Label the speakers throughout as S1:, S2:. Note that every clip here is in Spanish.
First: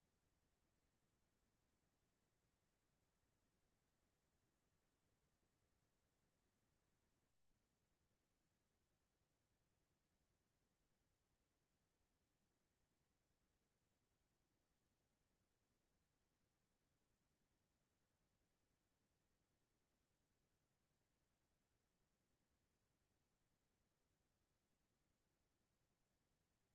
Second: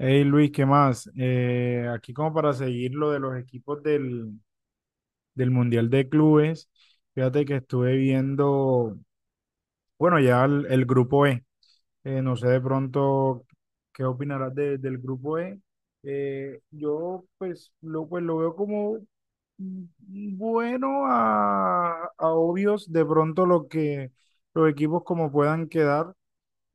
S1: Hey Luis, ¿qué más? Aquí como para seguir lo de los equipos del Mundial de Clubes, fíjate que estuve viendo, bueno, ya el grupo E. No sé de pronto qué opinarás del grupo E. Pues lo veo como bueno a obvios de pronto lo que los equipos como puedan quedar.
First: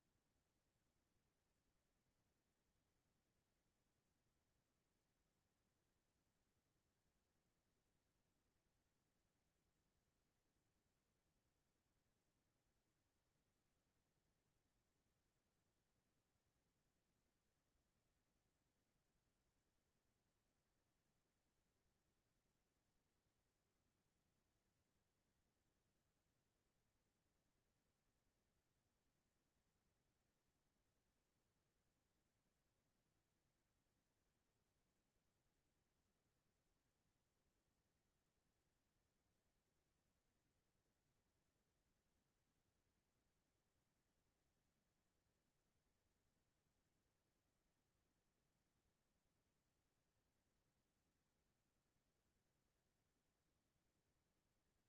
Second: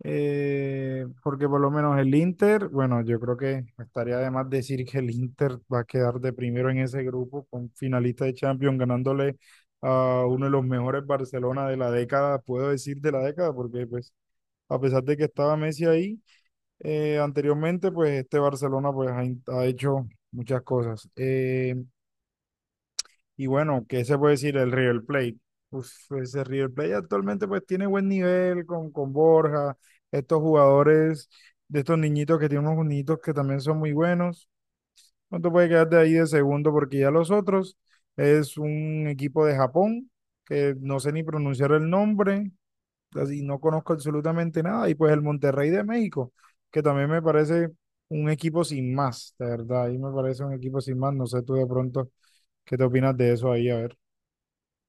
S1: Porque por lo menos el Inter, bueno, yo creo que estaría de más decir que el Inter va a quedar de primero en ese grupo con finalista de Champions, ganándole a uno de los mejores Barcelona de la década, puedo decir de la década, porque pues a pesar de que estaba Messi ahí anteriormente, pues este Barcelona ha hecho muchas cosas. Y bueno, ¿qué se puede decir del River Plate? Uf, ese River Plate actualmente pues tiene buen nivel con Borja, estos jugadores, de estos niñitos, que tienen unos niñitos que también son muy buenos. No te puedes quedar de ahí de segundo porque ya los otros, es un equipo de Japón que no sé ni pronunciar el nombre, así no conozco absolutamente nada. Y pues el Monterrey de México, que también me parece un equipo sin más, de verdad, ahí me parece un equipo sin más. No sé tú de pronto qué te opinas de eso ahí, a ver.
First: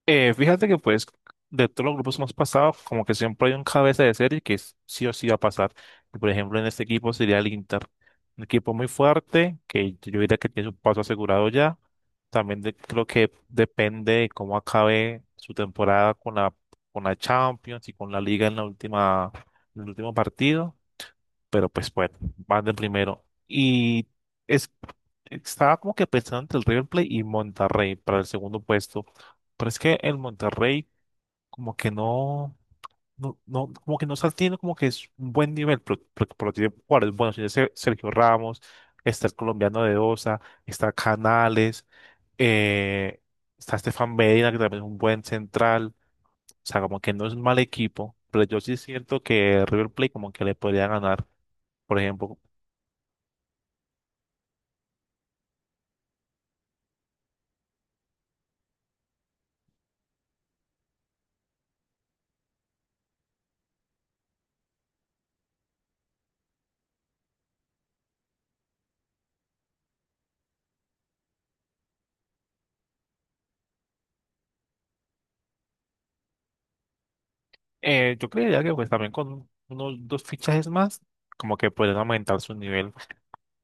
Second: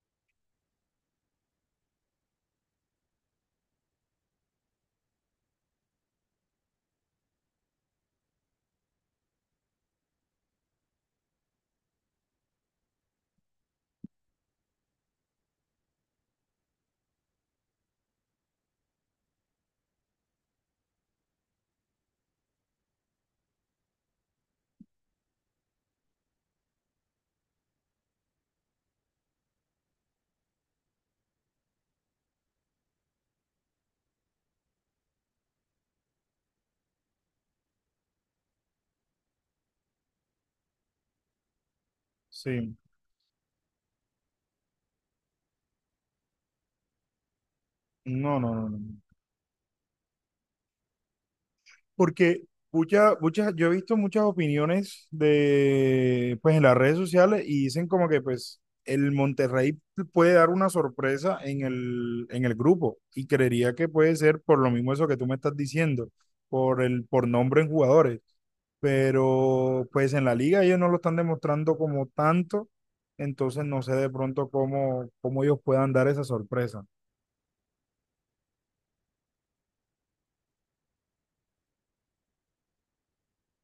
S2: Fíjate que pues de todos los grupos que hemos pasado, como que siempre hay un cabeza de serie que sí o sí va a pasar. Por ejemplo, en este equipo sería el Inter, un equipo muy fuerte que yo diría que tiene su paso asegurado ya. También creo que depende de cómo acabe su temporada con la Champions y con la Liga en en el último partido, pero pues bueno, van del primero. Es, estaba como que pensando entre el River Plate y Monterrey para el segundo puesto, pero es que el Monterrey como que como que no está teniendo como que es un buen nivel, pero tiene jugadores buenos, tiene Sergio Ramos, está el colombiano de Osa, está Canales,
S1: Sí,
S2: eh, está Estefan Medina, que también es un buen central, o sea, como que no es un mal equipo,
S1: no,
S2: pero
S1: no,
S2: yo
S1: no,
S2: sí
S1: no, no.
S2: siento que River Plate como que le podría ganar. Por ejemplo,
S1: Porque yo he visto muchas opiniones de, pues en las redes sociales, y dicen como que pues el Monterrey puede dar una sorpresa en el grupo, y creería que puede ser por lo mismo eso que tú me estás diciendo, por nombre en jugadores. Pero pues en la liga ellos no lo están demostrando como tanto, entonces no sé de pronto cómo ellos puedan dar esa sorpresa.
S2: Yo creería que pues también con unos dos fichajes más, como que pueden aumentar su nivel.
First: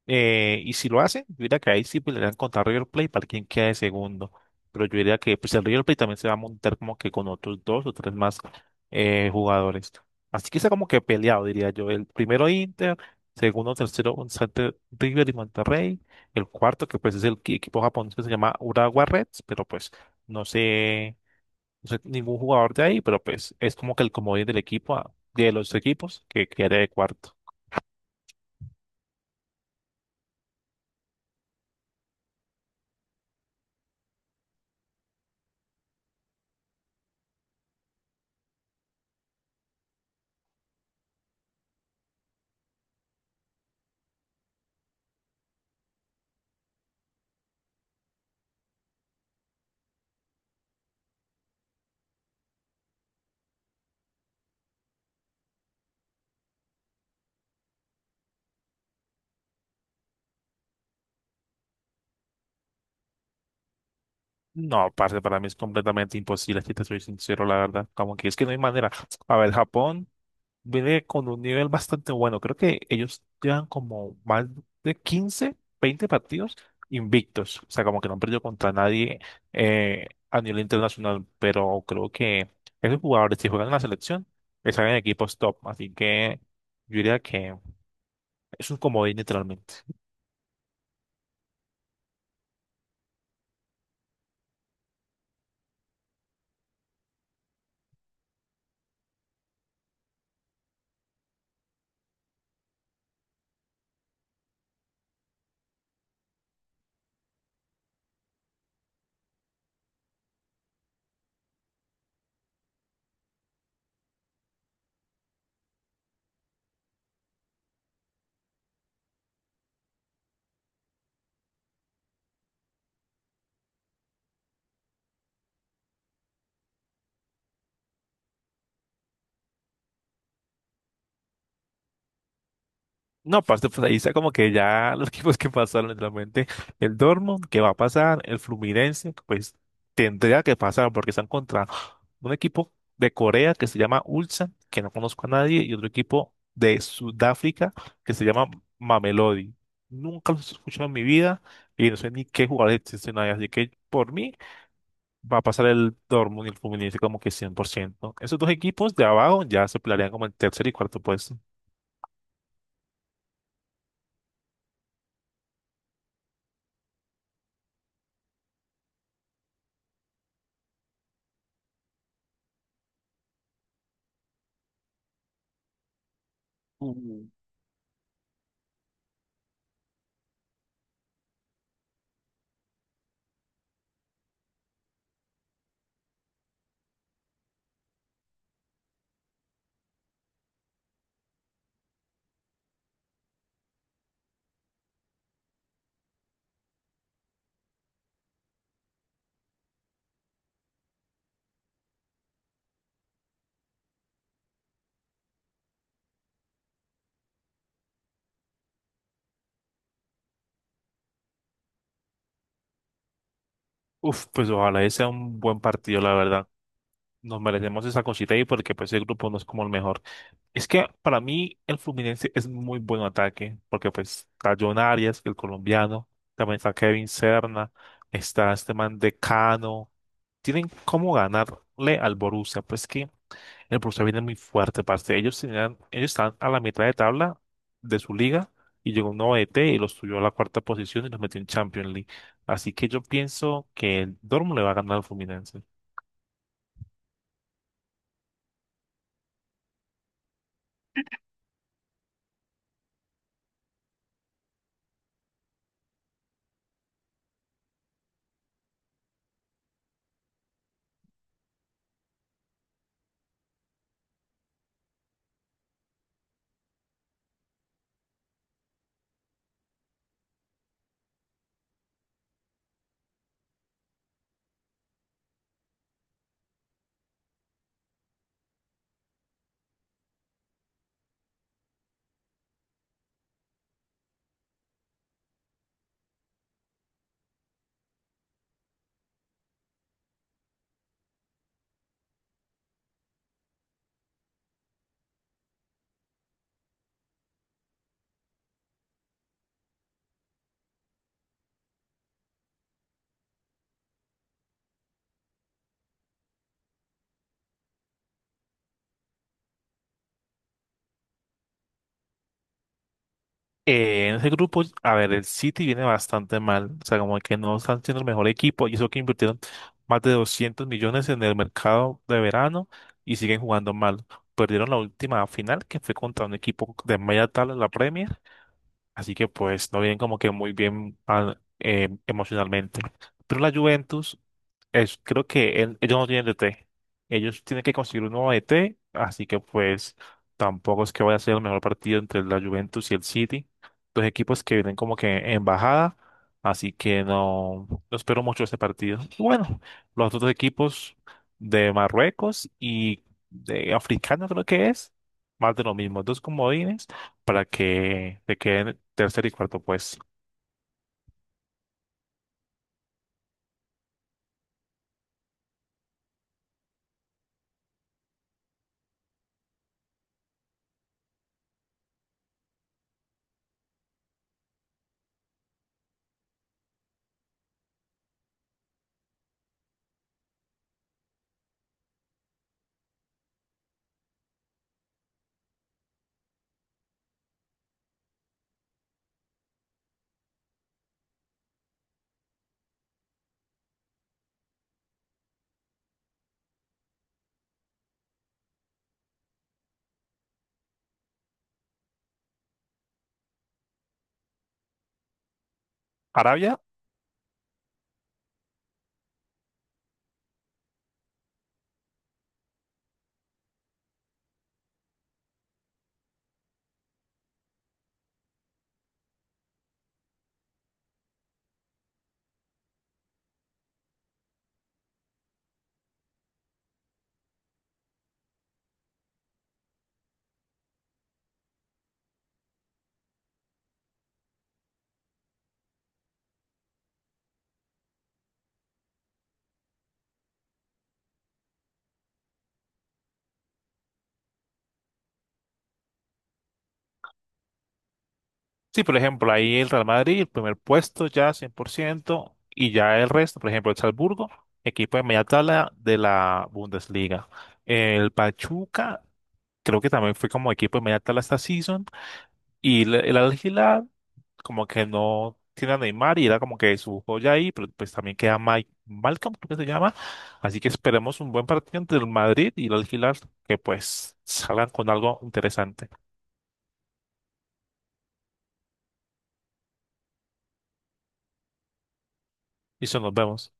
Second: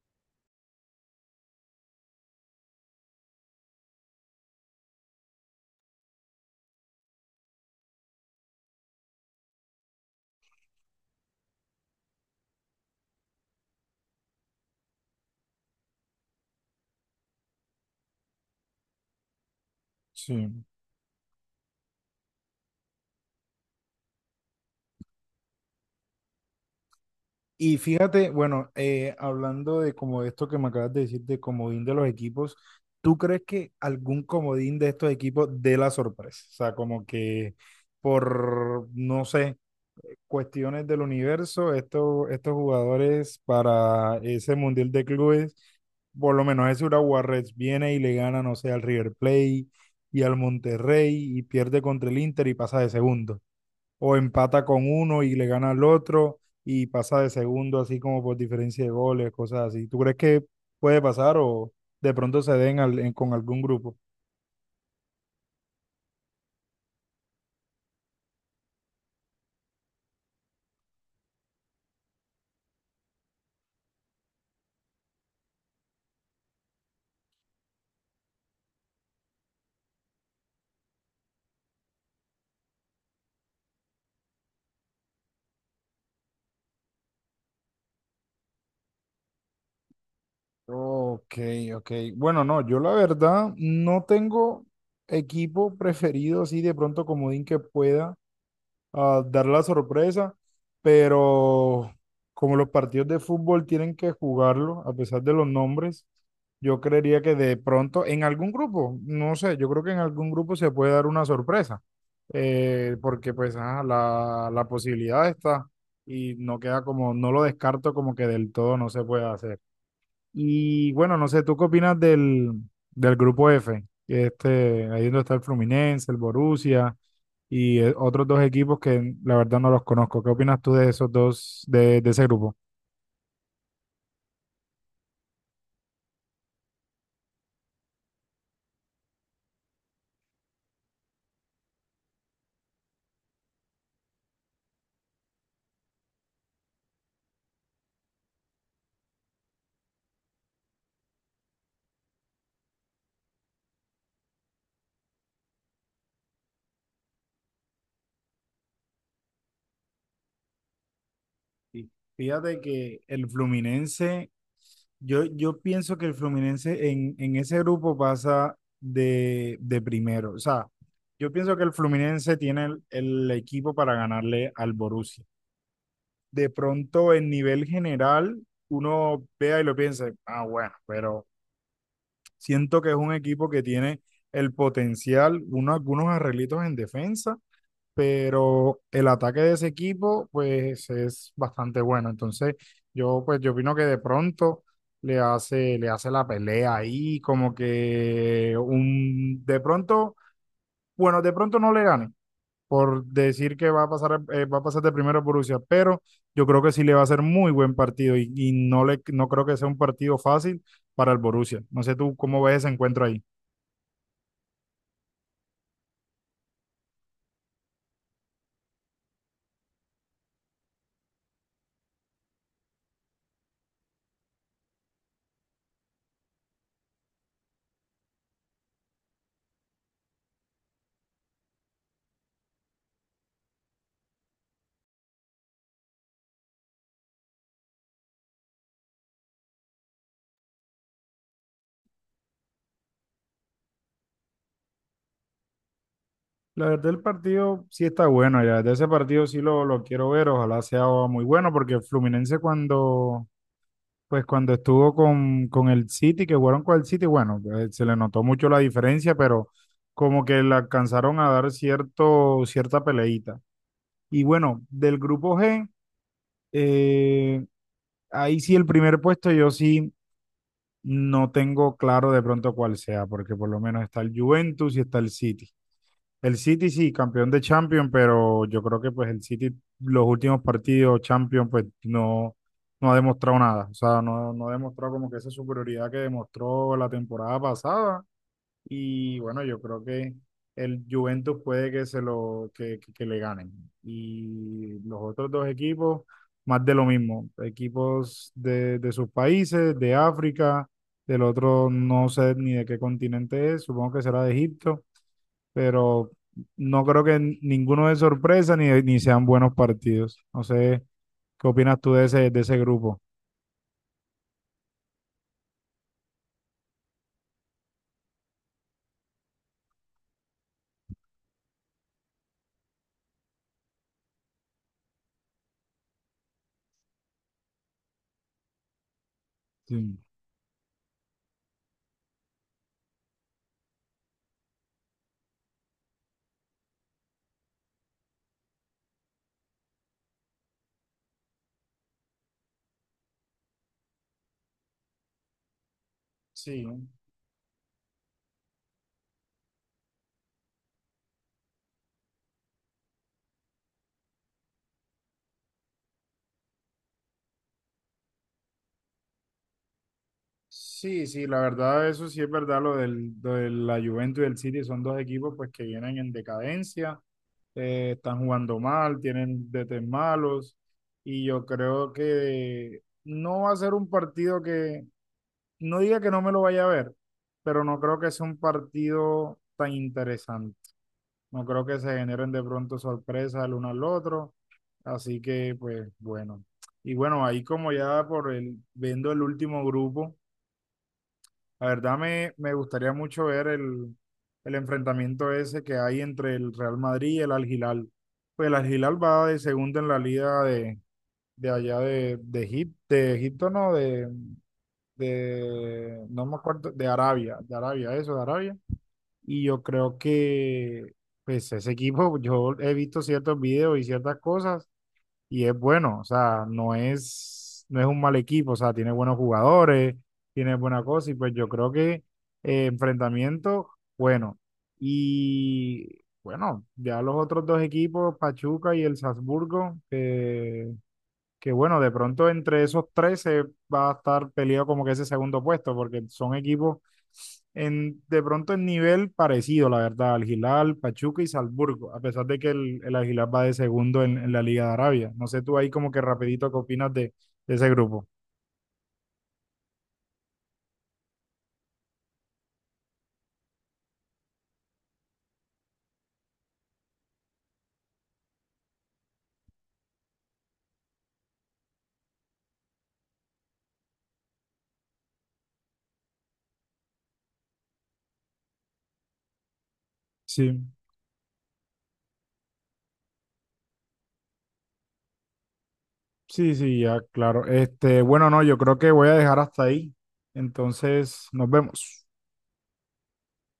S2: Y si lo hacen, yo diría que ahí sí podrían contar River Plate para quien quede segundo. Pero yo diría que pues el River Plate también se va a montar como que con otros dos o tres más jugadores. Así que está como que peleado, diría yo. El primero Inter, segundo, tercero, un River y Monterrey. El cuarto, que pues es el equipo japonés que se llama Urawa Reds, pero pues no
S1: Sí.
S2: sé, no soy ningún jugador de ahí, pero pues es como que el comodín del equipo, ah, de los equipos, que quede de cuarto.
S1: Y fíjate, bueno, hablando de como esto que me acabas de decir, de comodín de los equipos, ¿tú crees que algún comodín de estos equipos dé la sorpresa? O sea, como que por, no sé, cuestiones del universo, estos jugadores para ese Mundial de Clubes, por lo menos ese Urawa Reds viene y le gana, no sé, al River Plate y al Monterrey, y pierde contra el Inter y pasa de segundo, o empata con uno y le gana al otro y pasa de segundo así como por diferencia de goles, cosas así. ¿Tú crees que puede pasar o de pronto se den con algún grupo?
S2: No, parce, para mí es completamente imposible, si te soy sincero, la verdad. Como que es que no hay manera. A ver, Japón viene con un nivel bastante bueno. Creo que ellos llevan como más de 15, 20 partidos invictos. O sea, como que no han perdido contra nadie a nivel internacional. Pero creo que esos jugadores, si juegan en la selección, están en equipos top. Así que yo diría que es un comodín, literalmente.
S1: Ok, ok. Bueno, no, yo la verdad no tengo equipo preferido así de pronto comodín que pueda a dar la sorpresa, pero como los partidos de fútbol tienen que jugarlo, a pesar de los nombres, yo creería que de pronto en algún grupo, no sé, yo creo que en algún grupo se puede dar una sorpresa, porque pues la posibilidad está, y no queda como, no lo descarto como que del todo no se puede hacer. Y bueno, no sé, ¿tú qué opinas del grupo F? Que este, ahí donde está el Fluminense, el Borussia y otros dos equipos que la verdad no los conozco. ¿Qué opinas tú de esos dos, de ese grupo?
S2: No, aparte, pues ahí está como que ya los equipos que pasaron, literalmente. El Dortmund, que va a pasar, el Fluminense, pues tendría que pasar porque están contra un equipo de Corea que se llama Ulsan, que no conozco a nadie, y otro equipo de Sudáfrica que se llama Mamelodi. Nunca los he escuchado en mi vida y no sé ni qué jugadores existen ahí, así que por mí va a pasar el Dortmund y el Fluminense como que cien por ciento. Esos dos equipos de abajo ya se pelearían como el tercer y cuarto puesto.
S1: Sí. Fíjate que el Fluminense, yo pienso que el Fluminense en ese grupo pasa de primero. O sea, yo pienso que el Fluminense tiene el equipo para ganarle al Borussia. De pronto en nivel general uno vea y lo piense, ah, bueno, pero siento que es un equipo que tiene el potencial, uno, algunos arreglitos en defensa, pero el ataque de ese equipo pues es bastante bueno. Entonces yo opino que de pronto le hace la pelea ahí, como que un, de pronto, bueno, de pronto no le gane, por decir que va a pasar, va a pasar de primero Borussia, pero yo creo que sí le va a ser muy buen partido, y no creo que sea un partido fácil para el Borussia. No sé tú cómo ves ese encuentro ahí.
S2: Uf, pues ojalá ese sea un buen partido, la verdad. Nos merecemos esa cosita ahí porque pues el grupo no es como el mejor. Es que para mí el Fluminense es muy buen ataque porque pues está John Arias, el colombiano, también está Kevin Serna, está este man de Cano. Tienen cómo ganarle al Borussia. Pues que el Borussia viene muy fuerte, parce. Ellos están a la mitad de tabla de su liga y llegó un nuevo DT y los subió a la cuarta posición y los metió en Champions League. Así que yo pienso que el Dortmund le va a ganar al Fluminense.
S1: La verdad, el partido sí está bueno, ya de ese partido sí lo quiero ver, ojalá sea muy bueno, porque Fluminense pues cuando estuvo con el City, que jugaron con el City, bueno, se le notó mucho la diferencia, pero como que le alcanzaron a dar cierta peleita. Y bueno, del grupo G, Eh, ahí sí el primer puesto yo sí no tengo claro de pronto cuál sea, porque por lo menos está el Juventus y está el City. El City sí, campeón de Champions, pero yo creo que pues el City los últimos partidos Champions pues no, no ha demostrado nada, o sea, no, no ha demostrado como que esa superioridad que demostró la temporada pasada, y bueno, yo creo que el Juventus puede que se lo que le ganen. Y los otros dos equipos, más de lo mismo. Equipos de sus países, de África, del otro no sé ni de qué continente es, supongo que será de Egipto, pero no creo que ninguno de sorpresa ni sean buenos partidos. No sé, ¿qué opinas tú de ese grupo?
S2: En ese grupo, a ver, el City viene bastante mal. O sea, como que no están siendo el mejor equipo y eso que invirtieron más de 200 millones en el mercado de verano y siguen jugando mal. Perdieron la última final que fue contra un equipo de media tabla en la Premier. Así que pues no
S1: Sí.
S2: vienen como que muy bien emocionalmente. Pero la Juventus, es, creo que ellos no tienen DT. Ellos tienen que conseguir un nuevo DT, así que pues tampoco es que vaya a ser el mejor partido entre la Juventus y el City. Dos equipos que vienen como que en bajada,
S1: Sí.
S2: así que no, no espero mucho este partido. Y bueno, los otros equipos de Marruecos y de africano creo que es, más de lo mismo, dos comodines para que te queden en tercer y cuarto puesto.
S1: Sí, sí, la verdad, eso sí es verdad, lo de la Juventus y el City son dos equipos pues que vienen en decadencia, están jugando mal, tienen DT malos, y yo creo que no va a ser un partido que, no diga que no me lo vaya a ver, pero no creo que sea un partido tan interesante. No creo que se generen de pronto sorpresas el uno al otro, así que pues bueno. Y bueno, ahí como ya por el, viendo el último grupo. La verdad me gustaría mucho ver el enfrentamiento ese que hay entre el Real Madrid y el Al Hilal. Pues el Al Hilal va de segundo en la liga de allá Egip- de Egipto, no, no me
S2: Arabia,
S1: acuerdo, de Arabia, eso, de Arabia. Y yo creo que pues ese equipo, yo he visto ciertos videos y ciertas cosas, y es bueno, o sea, no es un mal equipo, o sea, tiene buenos jugadores, tiene buena cosa, y pues yo creo que enfrentamiento, bueno, y bueno, ya los otros dos equipos, Pachuca y el Salzburgo, que bueno, de pronto entre esos tres se va a estar peleado como que ese segundo puesto, porque son equipos en, de pronto en nivel parecido, la verdad, al Hilal, Pachuca y Salzburgo, a pesar de que el Al Hilal va de segundo en la Liga de Arabia. No sé tú ahí como que rapidito qué opinas de ese grupo.
S2: sí, por ejemplo, ahí el Real Madrid, el primer puesto ya 100% y ya el resto, por ejemplo, el Salzburgo, equipo de media tabla de la Bundesliga. El Pachuca, creo que también fue como equipo de media tabla esta season, y el Al Hilal, como que no tiene a Neymar y era como que su joya ahí, pero pues también queda Mike Malcolm, creo que se llama. Así
S1: Sí,
S2: que esperemos un buen partido entre el Madrid y el Al Hilal, que pues salgan con algo interesante.
S1: sí, sí, ya, claro. Este, bueno, no, yo creo que voy a dejar hasta ahí. Entonces, nos vemos.
S2: Y eso, nos vemos.